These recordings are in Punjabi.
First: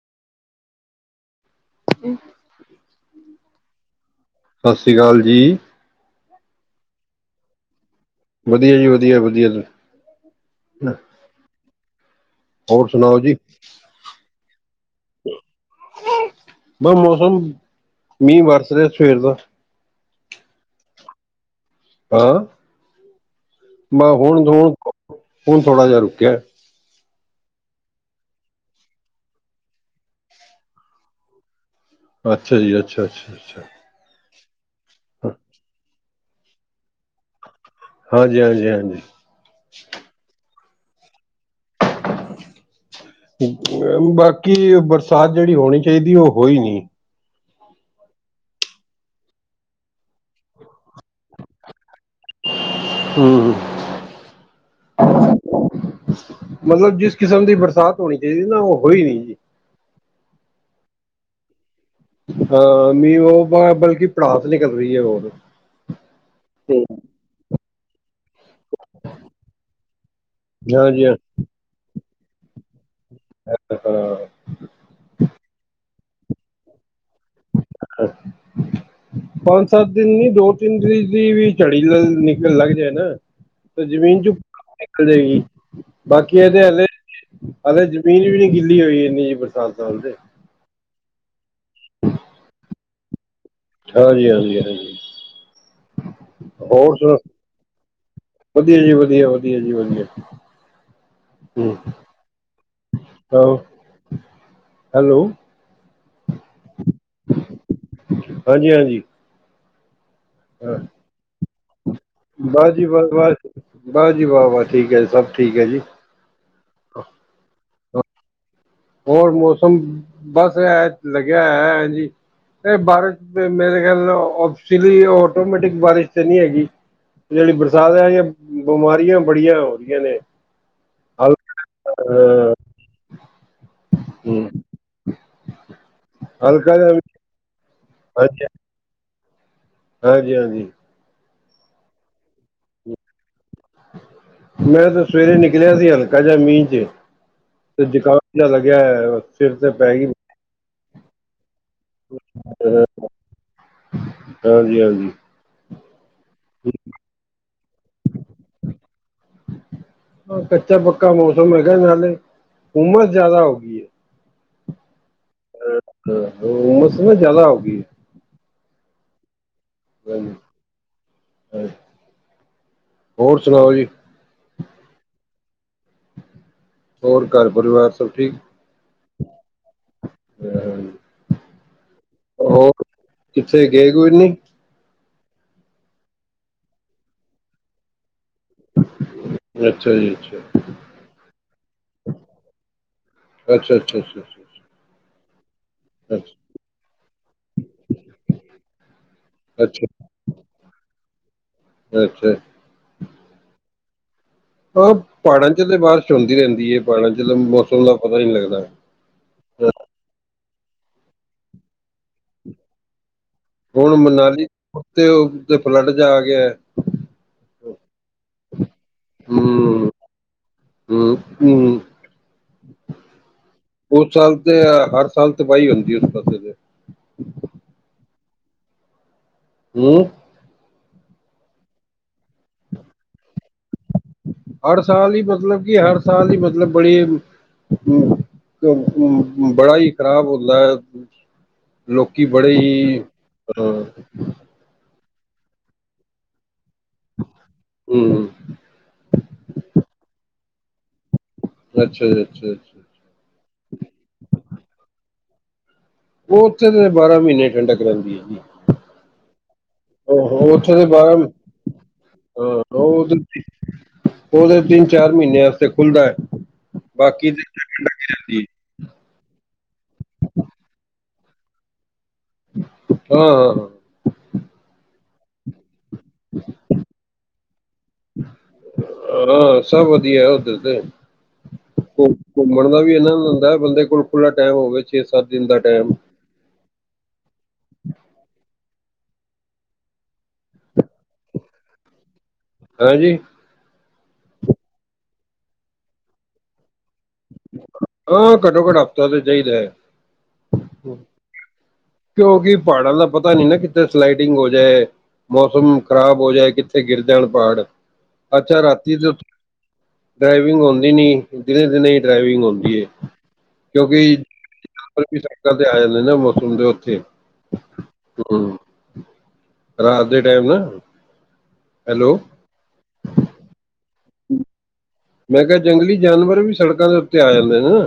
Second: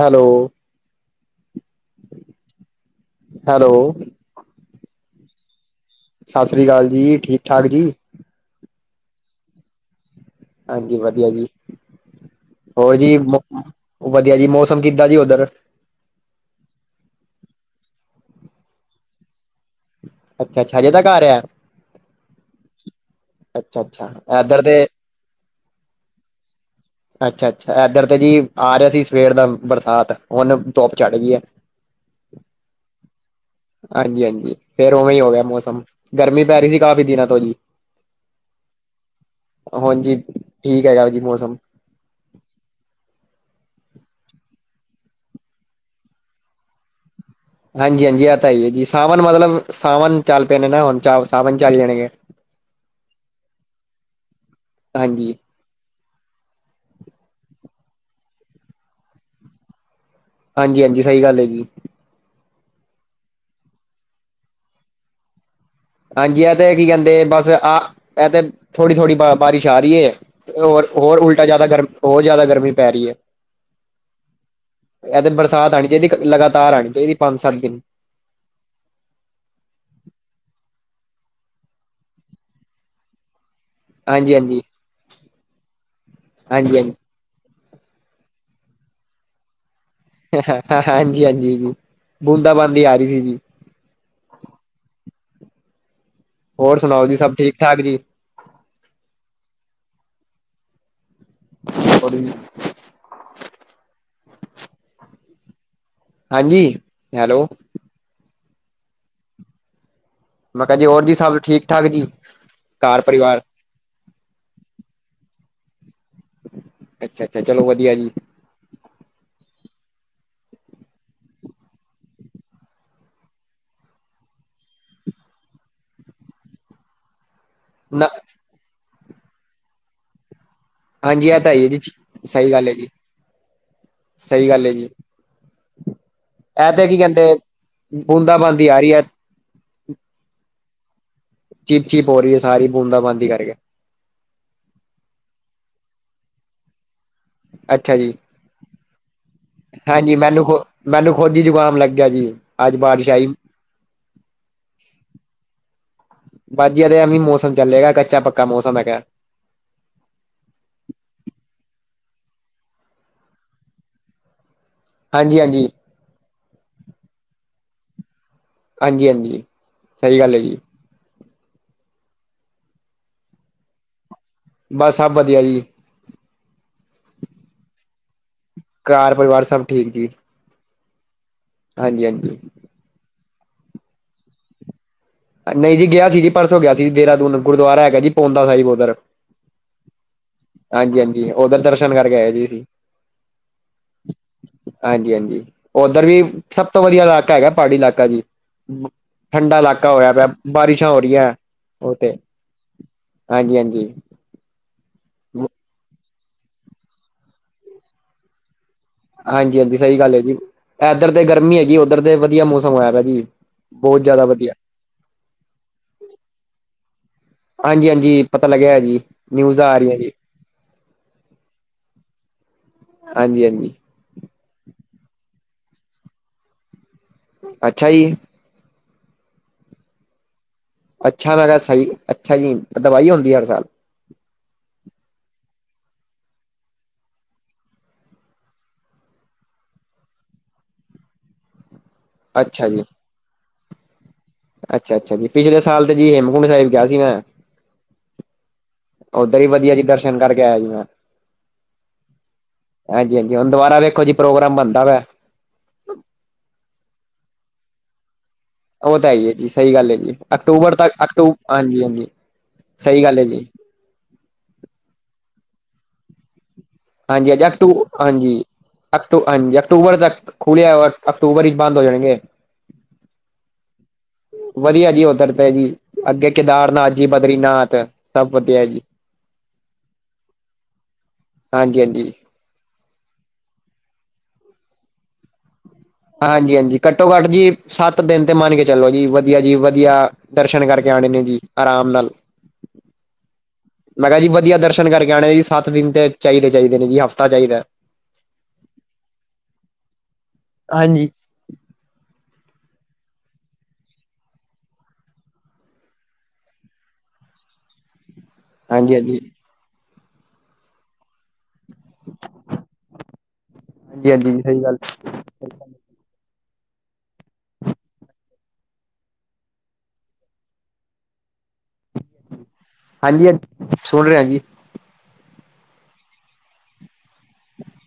ਹੈਲੋ। ਹੈਲੋ। ਸਤਿ ਸ਼੍ਰੀ ਅਕਾਲ ਜੀ। ਸਤਿ ਸ਼੍ਰੀ ਅਕਾਲ ਜੀ ਠੀਕ ਠਾਕ ਜੀ। ਵਧੀਆ ਜੀ ਵਧੀਆ ਵਧੀਆ ਜੀ। ਹਾਂਜੀ ਵਧੀਆ ਜੀ ਹੋਰ ਜੀ ਵਧੀਆ ਜੀ ਮੌਸਮ ਕਿੱਦਾਂ ਜੀ ਉੱਧਰ। ਬ ਮੌਸਮ ਮੀਂਹ ਵਰਸ ਰਿਹਾ ਸਵੇਰ ਦਾ। ਅੱਛਾ ਅੱਛਾ [unintelligible] ਦਾ ਘਰ ਆ। ਹਾਂ ਅੱਛਾ ਅੱਛਾ ਮ ਹੁਣ ਇੱਧਰ ਹੁਣ ਤੇ ਹੁਣ ਥੋੜਾ ਜਿਹਾ ਰੁਕਿਆ। ਅੱਛਾ ਅੱਛਾ ਇਧਰ ਤੇ ਜੀ ਆ ਰਿਹਾ ਸੀ ਸਵੇਰ ਦਾ ਬਰਸਾਤ ਹੁਣ ਧੁੱਪ ਚੜ ਗਈ ਐ। ਅੱਛਾ ਜੀ ਅੱਛਾ ਅੱਛਾ ਅੱਛਾ। ਹਾਂਜੀ ਹਾਂਜੀ ਫੇਰ ਉਵੇਂ ਹੀ ਹੋ ਗਿਆ ਮੌਸਮ ਗਰਮੀ ਪੈ ਰਹੀ ਸੀ ਕਾਫ਼ੀ ਦਿਨਾਂ ਤੋਂ ਜੀ। ਹਾਂਜੀ ਹਾਂਜੀ ਹਾਂਜੀ। ਹਾਂਜੀ ਠੀਕ ਹੈਗਾ ਜੀ ਮੌਸਮ। ਬਾਕੀ ਬਰਸਾਤ ਜਿਹੜੀ ਹੋਣੀ ਚਾਹੀਦੀ ਉਹ ਹੋਈ ਨਹੀਂ। ਹਾਂਜੀ- ਹਾਂਜੀ, ਇਹ ਤਾਂ ਹੀ ਹੈ ਜੀ ਸਾਵਣ ਮਤਲਬ ਸਾਵਨ ਚੱਲ ਪਏਣੇ ਨਾ ਹੁਣ ਚ ਸਾਵਨ ਚੱਲ ਜਾਣਗੇ। ਹਾਂ। ਹਾਂਜੀ। ਮਤਲਬ ਜਿਸ ਕਿਸਮ ਦੀ ਬਰਸਾਤ ਹੋਣੀ ਚਾਹੀਦੀ ਨਾ ਉਹ ਹੋਈ ਨਹੀਂ ਜੀ। ਹਾਂਜੀ -ਹਾਂਜੀ, ਸਹੀ ਗੱਲ ਐ ਜੀ। ਹਾਂ ਮੀਂਹ ਬਲਕਿ ਭੜਾਸ ਨਿਕਲ ਰਹੀ ਐ ਬਹੁਤ। ਹਾਂਜੀ ਇਹ ਤੇ ਕੀ ਕਹਿੰਦੇ ਬਸ ਆਹ ਇਹ ਤੇ ਥੋੜੀ- ਥੋੜੀ, ਬਾਰਿਸ਼ ਆ ਰਹੀ ਏ ਹੋਰ ਹਾਂਜੀ ਹਾਂ ਹੋਰ ਉਲਟਾ ਜਿਆਦਾ ਗਰਮ ਹੋਰ ਜ਼ਿਆਦਾ ਗਰਮੀ ਪੈ ਰਹੀ ਹੈ। ਇਹ ਦਿਨ ਬਰਸਾਤ ਆਣੀ ਚਾਹੀਦੀ ਲਗਾਤਾਰ ਆਣੀ ਚਾਹੀਦੀ ਪੰਜ ਸੱਤ ਦਿਨ। [unintelligible] ਪੰਜ ਸੱਤ ਦਿਨ ਨੀ ਦੋ ਤਿੰਨ ਦੀ ਵੀ ਝੜੀ ਨਿਕਲਣ ਲੱਗ ਜਾਏ ਨਾ। ਜ਼ਮੀਨ ਚ ਹਾਂਜੀ ਹਾਂਜੀ [unintelligible] ਨਿਕਲ ਜਾਏਗੀ ਬਾਕੀ ਇਹਦੇ ਹਾਂਜੀ ਹਲੇ।। ਹਾਲੇ ਜ਼ਮੀਨ ਵੀ ਨੀ ਗਿੱਲੀ ਹੋਈ ਇੰਨੀ ਜ ਬਰਸਾਤ ਤੇ। ਹਾਂਜੀ- ਹਾਂਜੀ, ਜੀ ਬੂੰਦਾ ਬਾਂਦੀ ਆ ਰਹੀ ਸੀ ਜੀ। ਹਾਂਜੀ- ਹਾਂਜੀ -ਹਾਂਜੀ ਹੋਰ ਸੁਣਾਓ ਸੁ। ਜੀ ਸਭ ਠੀਕ ਠਾਕ ਜੀ ਵਧੀਆ ਜੀ ਵਧੀਆ- ਵਧੀਆ, ਜੀ ਵਧੀਆ। ਹ, ਹੈਲੋ। ਹਾਂਜੀ। ਹੈਲੋ। ਹਾਂਜੀ -ਹਾਂਜੀ। ਮੈਂ ਕਿਹਾ ਜੀ ਹੋਰ ਜੀ ਸਭ ਠੀਕ- ਠਾਕ, ਜੀ। ਬਾਾਹ ਜੀ ਘਰ ਵਾਹ -ਵਾਹ ਪਰਿਵਾਰ -ਵਾਹ, ਜੀ ਵਾਹ -ਵਾਹ, ਠੀਕ ਹੈ ਜੀ ਸਭ ਠੀਕ ਹੈ ਜੀ। ਅੱਛਾ -ਅੱਛਾ ਚਲੋ ਵਧੀਆ ਜੀ। ਹੋਰ ਮੌਸਮ ਬਸ ਇਹ ਲੱਗਿਆ ਹੈ ਜੀ। ਇਹ ਬਾਰਿਸ਼ ਮੇਰੇ ਖਿਆਲ [unintelligible] ਆਟੋਮੈਟਿਕ ਬਾਰਿਸ਼ ਤੇ ਨਹੀਂ ਹੈਗੀ। ਜਿਹੜੀ ਬਰਸਾਤ ਨਾ ਹੈ ਬਿਮਾਰੀਆਂ ਬੜੀਆਂ ਹੋ ਰਹੀਆਂ ਨੇ। ਹਾਂਜੀ ਇਹ ਤਾਂ ਹੀ ਏ ਜੀ ਹਲ ਸਹੀ ਗੱਲ ਏ ਜੀ। ਸਹੀ ਹੂੰ ਗੱਲ ਏ ਜੀ। ਇਹ ਹਲਕਾ ਤੇ ਜਿਹਾ ਕੀ ਕਹਿੰਦੇ ਬੂੰਦਾ- ਹਾਂਜੀ ਬਾਂਦੀ ਆ ਰਹੀ ਐ। ਹਾਂਜੀ -ਹਾਂਜੀ। ਚਿਪ -ਚਿਪ ਹੋ ਰਹੀ ਹੈ ਸਾਰੀ, ਬੂੰਦਾ -ਬਾਂਦੀ ਦੀ ਕਰਕੇ। ਮੈਂ ਤੇ ਸਵੇਰੇ ਨਿਕਲਿਆ ਸੀ, ਹਲਕਾ ਜ ਮੀਂਹ 'ਚ। ਤੇ ਅੱਛਾ ਜੀ ਜ਼ੁਕਾਮ ਜਾ ਲੱਗਿਆ ਹੋਇਆ ਹੈ। ਸਿਰ ਤੇ ਪੈ ਗਈ ਹਾਂਜੀ ਮੈਨੂੰ ਖੁ, ਮੈਨੂੰ ਖੁਦ ਹੀ ਜੁਕਾਮ ਲੱਗਿਆ ਜੀ, ਅੱਜ ਬਾਰਿਸ਼ ਆਈ। ਹਾਂਜੀ, ਹਾਂਜੀ। ਬਸ ਜੀ ਐਵੇ ਵੀ ਮੌਸਮ ਚੱਲੇਗਾ, ਕੱਚਾ ਪੱਕਾ ਮੌਸਮ ਹੈਗਾ। ਹਾਂ ਕੱਚਾ ਪੱਕਾ ਮੌਸਮ ਹੈਗਾ ਹੈ, ਨਾਲੇ ਉਮਰ ਜਿਆਦਾ ਹੋ ਗਈ ਹੈ। ਹਾਂਜੀ -ਹਾਂਜੀ। ਹੁੰਮਸ ਨਾ ਜ਼ਿਆਦਾ ਹੋਗੀ। ਹਾਂਜੀ- ਹਾਂਜੀ। ਸਹੀ ਗੱਲ ਹੈ ਜੀ ਹ, ਹੋਰ ਸੁਣਾਓ ਜੀ। ਬਸ ਸਭ ਵਧੀਆ ਜੀ। ਹੋਰ ਘਰ ਪਰਿਵਾਰ ਸਭ ਠੀਕ। ਘਰ ਪਰਿਵਾਰ ਸਭ ਠੀਕ ਜੀ। ਹ। ਹਾਂਜੀ -ਹਾਂਜੀ। ਹੋਰ? ਕਿੱਥੇ ਗਏ ਕੋਈ ਨੀ। ਨਹੀਂ ਜੀ ਗਿਆ ਸੀ ਜੀ ਪਰਸੋਂ ਗਿਆ ਸੀ ਜੀ ਦੇਹਰਾਦੂਨ, ਗੁਰਦੁਆਰਾ ਹੈਗਾ ਜੀ ਪਾਉਂਟਾ ਸਾਹਿਬ ਉੱਧਰ। ਅੱਛਾ ਜੀ ਅੱਛਾ ਹਾਂਜੀ- ਹਾਂਜੀ, ਉਧਰ ਦਰਸ਼ਨ ਕਰਕੇ ਆਏ ਜੀ ਅਸੀ। ਅੱਛਾ ਅੱਛਾ ਅੱਛਾ ਅੱਛਾ ਹਾਂਜੀ -ਹਾਂਜੀ। ਉੱਧਰ ਵੀ, ਸਭ ਤੋਂ ਵਧੀਆ ਇਲਾਕਾ ਹੈਗਾ ਪਹਾੜੀ ਇਲਾਕਾ ਜੀ, ਠੰਡਾ ਅੱਛਾ ਇਲਾਕਾ ਅੱਛਾ ਹੋਇਆ ਪਿਆ ਬਾਰਿਸ਼ਾਂ ਹੋ ਰਹੀਆਂ, ਉਹ ਤੇ, ਅੱਛਾ। ਹਾਂਜੀ- ਹਾਂਜੀ। ਆਹ, ਪਹਾੜਾਂ 'ਚ ਤੇ ਬਾਰਿਸ਼ ਹੁੰਦੀ ਰਹਿੰਦੀ ਹੈ, ਪਹਾੜਾਂ 'ਚ ਤਾਂ ਮੌਸਮ ਦਾ ਪਤਾ ਹੀ ਨਹੀਂ ਲੱਗਦਾ ਹਾਂਜੀ ਹਾਂ, -ਹਾਂਜੀ, ਸਹੀ ਗੱਲ ਹੈ ਜੀ। ਇੱਧਰ ਤੇ ਗਰਮੀ ਹੈ ਜੀ, ਉੱਧਰ ਤੇ ਵਧੀਆ ਮੌਸਮ ਹੋਇਆ ਪਿਆ ਜੀ ਹੁਣ ਬਹੁਤ ਜ਼ਿਆਦਾ ਮਨਾਲੀ, ਵਧੀਆ ਤੇ ਫਲਡ 'ਚ ਆ ਗਿਆ ਹਾਂਜੀ -ਹਾਂਜੀ, ਪਤਾ ਲੱਗਿਆ ਜੀ। ਨਿਊਜ਼ ਆ ਰਹੀਆਂ ਜੀ। ਹਮਮ -ਹਮਮ। ਹਾਂਜੀ- ਹਾਂਜੀ। ਉਸ ਸਾਲ ਤੇ, ਹਰ ਸਾਲ ਤਬਾਹੀ ਹੁੰਦੀ ਹੈ ਉਸ ਪਾਸੇ ਤੇ ਅੱਛਾ ਜੀ। ਹਮ ਅੱਛਾ! ਮੈਂ ਕਿਹਾ ਸਹੀ, ਅੱਛਾ ਜੀ, ਤਬਾਈ ਹੁੰਦੀ ਹਰ ਸਾਲ ਹਰ ਸਾਲ ਹੀ ਮਤਲਬ ਕਿ ਹਰ ਸਾਲ ਹੀ ਮਤਲਬ ਬੜੀ ਹਮ! ਬੜਾ ਹੀ ਖ਼ਰਾਬ ਹੁੰਦਾ ਹੈ ਲੋਕੀ ਬੜੇ ਹੀ, ਅ ਅੱਛਾ- ਅੱਛਾ ਜੀ, ਪਿਛਲੇ ਸਾਲ ਤੇ ਜੀ ਹੇਮਕੁੰਟ ਸਾਹਿਬ ਗਿਆ ਸੀ ਮੈਂ। ਹੂੰ ਓਧਰ ਹੀ ਵਧੀਆ ਜੀ ਦਰਸ਼ਨ ਕਰਕੇ ਆਇਆ ਜੀ ਮੈਂ। ਅੱਛਾ ਜੀ ਅੱਛਾ ਹਾਂਜੀ -ਹਾਂਜੀ, ਹੁਣ ਦੁਬਾਰਾ ਵੇਖੋ ਜੀ ਪ੍ਰੋਗਰਾਮ ਬਣਦਾ ਵਾ ਉਹ ਉੱਥੇ ਤੇ ਬਾਰਾਂ ਮਹੀਨੇ ਠੰਡਕ ਰਹਿੰਦੀ ਹੈ ਜੀ। ਉਹ ਤਾਂ ਹੈ ਹੀ ਹੈ ਜੀ, ਸਹੀ ਗੱਲ ਹੈ ਜੀ ਉਹ ਅਕਤੂਬਰ ਉੱਥੇ ਤੇ ਤੱਕ ਬਾਰਾਂ ਹਾਂ ਅਕੂ ਹਾਂਜੀ -ਹਾਂਜੀ ਸਹੀ ਗੱਲ ਹੈ ਉਹ ਜੀ। ਉਹਦੇ ਤਿੰਨ -ਚਾਰ ਮਹੀਨੇ ਵਾਸਤੇ ਖੁੱਲ੍ਹਦਾ ਹੈ। ਬਾਕੀ ਹਾਂਜੀ ਤੇ ਅਜ ਟੂ ਠੰਡ ਲੱਗੀ ਹਾਂਜੀ ਰਹਿੰਦੀ ਹੈ ਅਕ ਹਾਂਜੀ, ਅਕਤੂਬਰ ਤੱਕ ਖੁੱਲ੍ਹਿਆ, ਅਕਤੂਬਰ ਹੀ ਬੰਦ ਹੋ ਜਾਣਗੇ। ਹਹਹਹ ਵਧੀਆ ਜੀ, ਉਧਰ ਤੇ ਜੀ, ਅੱਗੇ ਕੇਦਾਰਨਾਥ ਜੀ, ਬਦਰੀਨਾਥ ਸਭ ਵਧੀਆ ਜੀ। ਹਾਂ, ਸਭ ਵਧੀਆ ਉੱਧਰ ਤੇ। ਹਾਂਜੀ-ਹਾਂਜੀ। ਘੁ- ਘੁੰਮਣ ਦਾ ਵੀ, ਇਹਨਾ ਹੁੰਦਾ ਬੰਦੇ ਕੋਲ ਖੁੱਲ੍ਹਾ ਟਾਈਮ ਹੋਵੇ ਛੇ- ਸੱਤ ਦਿਨ ਦਾ ਟਾਈਮ। ਹਾਂਜੀ- ਹਾਂਜੀ, ਘੱਟੋ -ਘੱਟ ਜੀ, ਸੱਤ ਦਿਨ ਤੇ ਮੰਨ ਕੇ ਚਲੋ ਜੀ, ਵਧੀਆ ਜੀ ਵਧੀਆ। ਦਰਸ਼ਨ ਕਰਕੇ ਆਉਣੇ ਨੇ ਜੀ, ਆਰਾਮ ਨਾਲ। ਹਾਂਜੀ। ਮੈਂ ਕਿਹਾ ਜੀ ਵਧੀਆ ਦਰਸ਼ਨ ਕਰਕੇ ਆਉਣੇ ਜੀ ਸੱਤ ਦਿਨ ਤੇ ਚਾਹੀਦੇ ਚਾਹੀਦੇ ਨੇ ਜੀ, ਹਫ਼ਤਾ ਚਾਹੀਦਾ ਹੈ। ਹਾਂ ਘੱਟੋ ਘੱਟ ਹਫ਼ਤਾ ਤਾਂ ਚਾਹੀਦਾ ਹੈ। ਹਾਂਜੀ ਕਿਉਂਕਿ ਪਹਾੜਾਂ ਦਾ ਪਤਾ ਨੀ ਨਾ, ਕਿਥੇ ਸਲਾਈਡਿੰਗ ਹੋ ਜਾਏ। ਮੌਸਮ ਖ਼ਰਾਬ ਹੋ ਜਾਏ ਕਿੱਥੇ ਗਿਰ ਜਾਣ ਪਹਾੜ। ਅੱਛਾ, ਹਾਂਜੀ ਰਾਤੀ ਦੇ ਹਾਂਜੀ ਡਰਾਈਵਿੰਗ ਹੁੰਦੀ ਨੀ, ਦਿਨੇ- ਦਿਨੇ। ਡਰਾਈਵਿੰਗ ਹੁੰਦੀ ਹੈ ਹਾਂਜੀ ਕਿਉਂਕਿ। ਹਾਂਜੀ ਜੀ ਸਹੀ ਗੱਲ ਤੇ ਆ ਜਾਂਦੇ ਨਾ ਮੌਸਮ ਦੇ ਉੱਥੇ, ਹਮ। ਰਾਤ ਦੇ ਟਾਈਮ ਨਾ, ਹੈਲੋ। ਹਾਂਜੀ ਹਾਂਜੀ, ਹਾਂ ਸੁਣ ਰਿਹਾ ਜੀ। ਮੈਂ ਕਿਹਾ ਜੰਗਲੀ ਜਾਨਵਰ ਵੀ, ਸੜਕਾਂ ਦੇ ਉੱਤੇ ਆ ਜਾਂਦੇ ਨੇ ਨਾ।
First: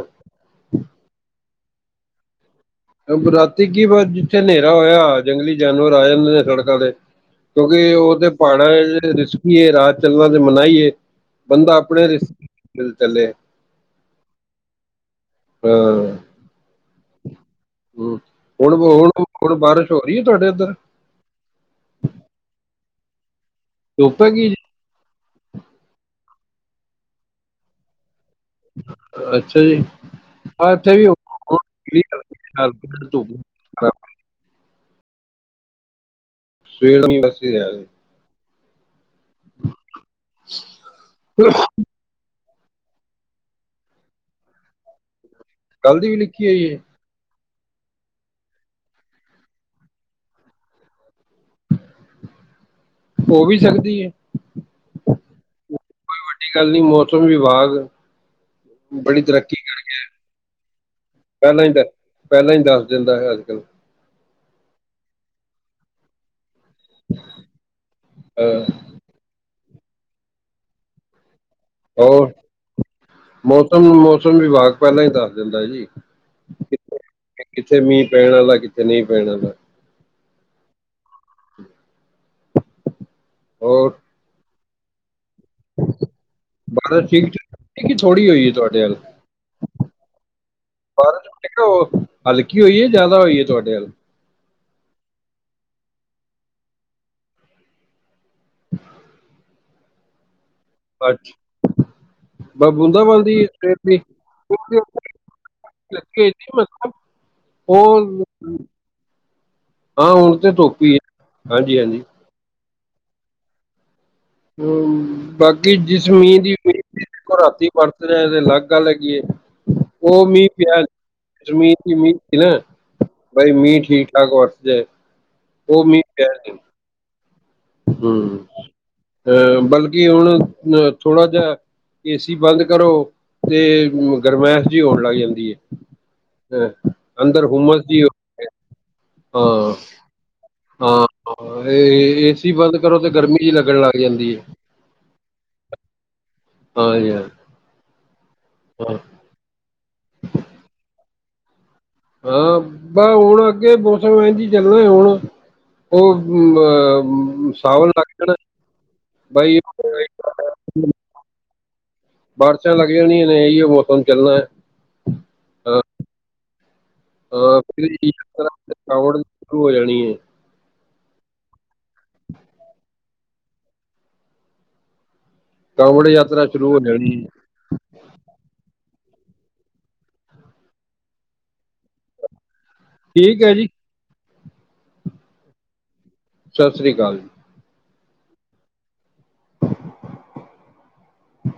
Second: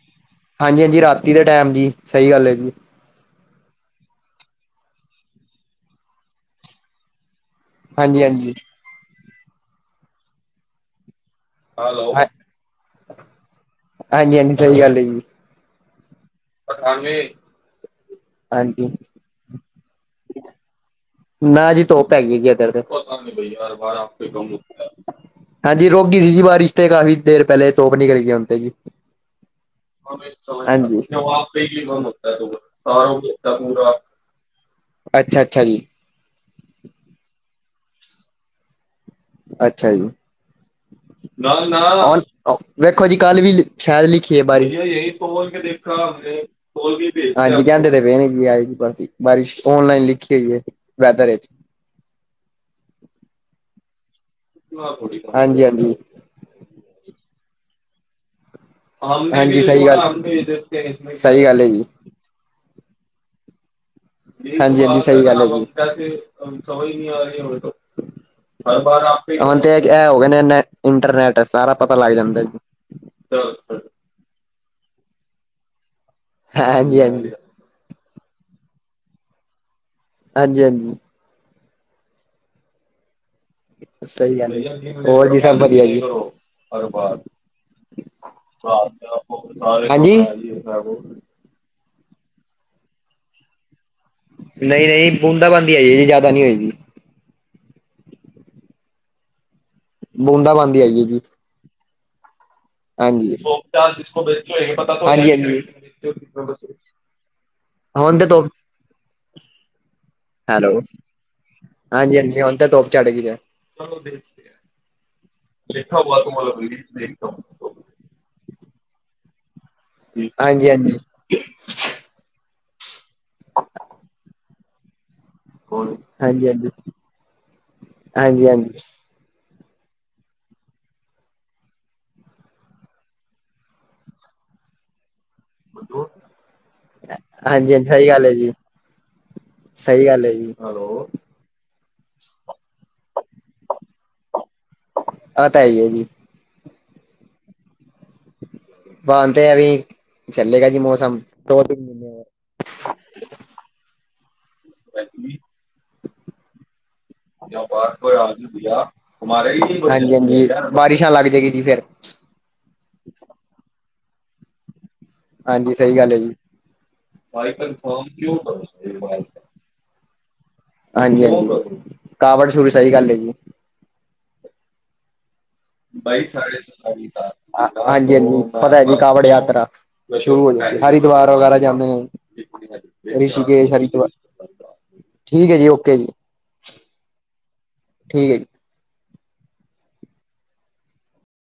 ਹਾਂਜੀ -ਹਾਂਜੀ, ਰਾਤੀ ਦੇ ਟਾਈਮ ਦਿ ਸਹੀ ਗੱਲ ਹੈ ਜੀ। ਰਾਤੀ ਕੀ ਬਸ ਜਿੱਥੇ ਹਨੇਰਾ ਹੋਇਆ ਜੰਗਲੀ ਜਾਨਵਰ ਆ ਜਾਂਦੇ ਨੇ ਸੜਕਾਂ ਤੇ। ਕਿਉਂਕਿ ਉਹ ਹਾਂਜੀ ਤੇ ਹਾਂਜੀ ਪਹਾੜਾਂ ਤੇ ਰਿਸਕੀ, ਏ ਰਾਤ ਚੱਲਣਾ ਤੇ ਮਨਾਹੀ ਏ। ਬੰਦਾ, ਆਪਣੇ ਰਿਸਕ ਤੇ ਚੱਲੇ। ਹਾਂਜੀ ਹਾਂਜੀ, ਸਹੀ ਗੱਲ ਹੈ ਜੀ। ਹਾਂ। ਆਥਣਵੇਂ। ਹੂੰ ਹੁਣ ਹੁਣ ਹੁਣ, ਬਾਰਿਸ਼ ਹੋ ਰਹੀ ਹੈ ਤੁਹਾਡੇ ਉੱਧਰ। ਨਾ ਜੀ ਧੁੱਪ ਹੈਗੀ ਜੀ ਏਧਰ ਤੇ। ਧੁੱਪ ਹੈਗੀ ਜੀ ਹਾਂਜੀ ਰੁਕ ਗਈ ਸੀ ਜੀ ਬਾਰਿਸ਼ ਤੇ, ਕਾਫ਼ੀ ਦੇਰ ਪਹਿਲੇ ਧੁੱਪ ਨਿਕਲੀਏ ਹੈ। ਅੱਛਾ। ਜੀ ਹਾਂ ਇੱਥੇ ਹਾਂਜੀ। ਵੀ ਧੁੱਪ ਅੱਛਾ ਅੱਛਾ ਜੀ। ਸ਼ਿਵਮ ਐਂਡ੍ਰਿਸਤੀ ਤੇ ਆਜੋ। ਅੱਛਾ ਜੀ ਨਾ ਨਾ। ਵੇਖੋ ਜੀ ਕੱਲ ਵੀ ਸ਼ਾਇਦ ਲਿਖੀ ਹੈ ਬਾਰਿਸ਼। ਕੱਲ ਦੀ ਵੀ ਲਿਖੀ ਹੋਈ ਹੈ ਹਾਂਜੀ ਕਹਿੰਦੇ ਤੇ ਪਏ ਨੇ ਜੀ ਆਏਂਗੀ ਬਾਰਿਸ਼, ਓਨਲਾਈਨ ਲਿਖੀ ਹੋਈ ਹੈ ਵੈਦਰ ਵਿੱਚ। ਹੋ, ਵੀ ਸਕਦੀ ਹੈ। ਹਾਂਜੀ, ਹਾਂਜੀ। ਕੋਈ ਵੱਡੀ ਗੱਲ ਨੀ ਮੌਸਮ ਵਿਭਾਗ। ਬੜੀ ਤਰੱਕੀ ਹਾਂਜੀ ਸਹੀ ਗੱਲ ਹ, ਸਹੀ ਗੱਲ ਪਹਿਲਾਂ ਹੈ ਹੀ ਜੀ। ਪਹਿਲਾਂ ਹੀ ਦੱਸ ਦਿੰਦਾ ਹੈ, ਅੱਜ ਕੱਲ੍ਹ। ਹਾਂਜੀ ਹਾਂਜੀ ਸਹੀ ਗੱਲ ਹੈ। ਅਹ ਹੁਣ ਤੇ ਇਹ ਹੋ ਗਏ ਨੇ, ਨੈੱਟ ਇੰਟਰਨੈਟ। ਸਾਰਾ ਪਤਾ ਲੱਗ ਹੋਰ ਜਾਂਦਾ ਜੀ ਮੌਸਮ ਮੌਸਮ, ਵਿਭਾਗ ਪਹਿਲਾਂ ਹੀ ਦੱਸ ਦਿੰਦਾ ਜੀ। ਹਾਂ, ਹਾਂਜੀ ਹਾਂਜੀ। ਕਿੱਤੇ ਮੀਂਹ ਪੈਣ ਵਾਲਾ, ਕਿੱਤੇ ਨਹੀਂ ਪੈਣ ਵਾਲਾ। ਹਾਂਜੀ, ਹਾਂਜੀ। ਹੋਰ। ਸਹੀ ਗੱਲ ਹੈ, ਹੋਰ ਜੀ ਸਭ ਵਧੀਆ ਜੀ। ਬਾਰਿਸ਼ ਠੀਕ ਠਾਕ ਕਿ ਥੋੜ੍ਹੀ ਹੋਈ ਹੈ ਤੁਹਾਡੇ ਵੱਲ ਹਾਂਜੀ। ਇੱਕ ਉਹ ਹਲਕੀ ਹੋਈ ਹੈ, ਜ਼ਿਆਦਾ ਹੋਈ ਏ ਤੁਹਾਡੇ ਵੱਲ। ਨਹੀਂ ਨਹੀਂ ਬੂੰਦਾ ਬੂੰਦੀ ਆਈ ਹੈ, ਜੀ ਜ਼ਿਆਦਾ ਨਹੀਂ ਹੋਈ ਜੀ। ਬੂੰਦਾ, ਬਾਂਦੀ ਆਈ ਏ ਜੀ! ਬਸ ਬੂੰਦਾ ਬਾਦੀ ਹਾਂਜੀ ਸਵੇਰ ਦੀ ਹਾਂਜੀ ਹਾਂਜੀ ਲੱਗੀ ਹੋਈ ਸੀ। ਹੋਰ। ਹੁਣ ਤੇ ਧੁੱਪ ਹੈਲੋ ਹਾਂਜੀ, ਹਾਂਜੀ ਹੁਣ ਤੇ ਧੁੱਪ ਚੜ ਗਈ ਹੈ। ਹੂੰ, ਬਾਕੀ ਜਿਸ ਮੀਂਹ ਦੀਂ ਪਈ ਰਾਤੀ। ਵਰਤ ਰਿਹਾ ਤੇ, ਅਲੱਗ ਗੱਲ ਹੈਗੀ ਉਹ ਮੀਂਹ ਹਾਂਜੀ ਪਿਆ ਹਾਂਜੀ ਜਮੀਨ ਜਮੀਨ। ਨਾ ਬਾਈ, ਮੀ ਠੀਕ- ਠਾਕ ਵਰਤਦੇ। ਹੋਰ ਹਾਂਜੀ, ਹਾਂਜੀ! ਹੂ ਹਾਂਜੀ ਹਾਂਜੀ ਅਹ, ਬਲ ਕਿ ਹੁਣ ਆ, ਥੋੜਾ ਜਿਹਾ! ਏ ਸੀ ਬੰਦ ਕਰੋ, ਤੇ ਗਰਮਾਇਸ਼ ਜਿਹੀ ਹੋਣ ਲੱਗ ਜਾਂਦੀ ਹੈ। ਹਾਂ, ਅੰਦਰ ਹੁੰਮਸ ਜੀ ਉਹ। ਇਹ ਲੋ ਜੀ। ਹਾਂ----ਹਾਂ। ਸਹੀ ਗੱਲ ਹੈ ਜੀ ਹਾਂ, ਇਹ ਏਸੀ ਬੰਦ ਕਰੋ ਤੇ ਗਰਮੀ ਜੀ ਲੱਗਣ ਲੱਗ ਜਾਂਦੀ ਹੈ। ਇਹ ਤਾਂ ਹੈਂ ਹੀ ਹੈ ਜੀ। ਹਾਂ ਜੀ ਹਾਂ। ਬਣ ਤੇ ਐਵੀਂ ਚੱਲੇਗਾ ਜੀ ਮੌਸਮ ਟੋਪਿਕ। ਹਾਂ, ਬਸ ਹੁਣ ਅੱਗੇ ਮੌਸਮ ਇੰਝ ਹੀ ਚੱਲਣਾ ਹੁਣ। ਉਹ ਅ ਸਾਵਣ ਲੱਗ, ਹੋਰ ਜਾਣਾ ਬਾਈ। ਹਾਂਜੀ ਹਾਂਜੀ ਬਾਰਿਸ਼ਾਂ ਲੱਗ ਜਾਏਗੀ ਜੀ ਫੇਰ। ਬਾਰਿਸ਼ਾਂ ਲੱਗ ਜਾਣੀਆਂ ਨੇ ਇਹੀੳ ਹੀ ਮੌਸਮ ਚੱਲਣਾ ਹੈ। ਹਾਂਜੀ ਸਹੀ ਗੱਲ ਹੈ ਜੀ। ਮਾਈਕਲ ਹਾਂ ਫਿਰ ਕਨਫੋਰਮ ਇਹੀ ਕਿਉਂ ਯਾਤਰਾ ਭਰਦੇ ਕਾਂਵੜ ਮਾਈਕਲ। ਸ਼ੁਰੂ ਹੋ ਜਾਣੀ ਹੈ ਹਾਂਜੀ-ਹਾਂਜੀ, ਕਾਵੜ ਸ਼ੁਰ ਸਹੀ ਗੱਲ ਹੈ ਜੀ। ਕਾਵੜ ਯਾਤਰਾ ਸ਼ੁਰੂ ਹੋਣ ਵਾਲੀ ਹੈ। ਹਾਂਜੀ, ਹਾਂਜੀ ਪਤਾ ਹੈ ਜੀ ਕਾਵੜ ਯਾਤਰਾ ਸ਼ੁਰੂ ਹੋ, ਜਾਂ ਹਰਿਦੁਵਾਰ ਵਗੈਰਾ ਜਾਂਦੇ ਆ! ਠੀਕ ਹੈ ਜੀ ਰਿਸ਼ਕੇਸ਼, ਹਰਿਦੁਵਾਰ ਠੀਕ ਹੈ! ਜੀ ਓਕੇ ਜੀ। ਸਤਿ ਸ਼੍ਰੀ ਅਕਾਲ ਜੀ। ਠੀਕ ਜੀ।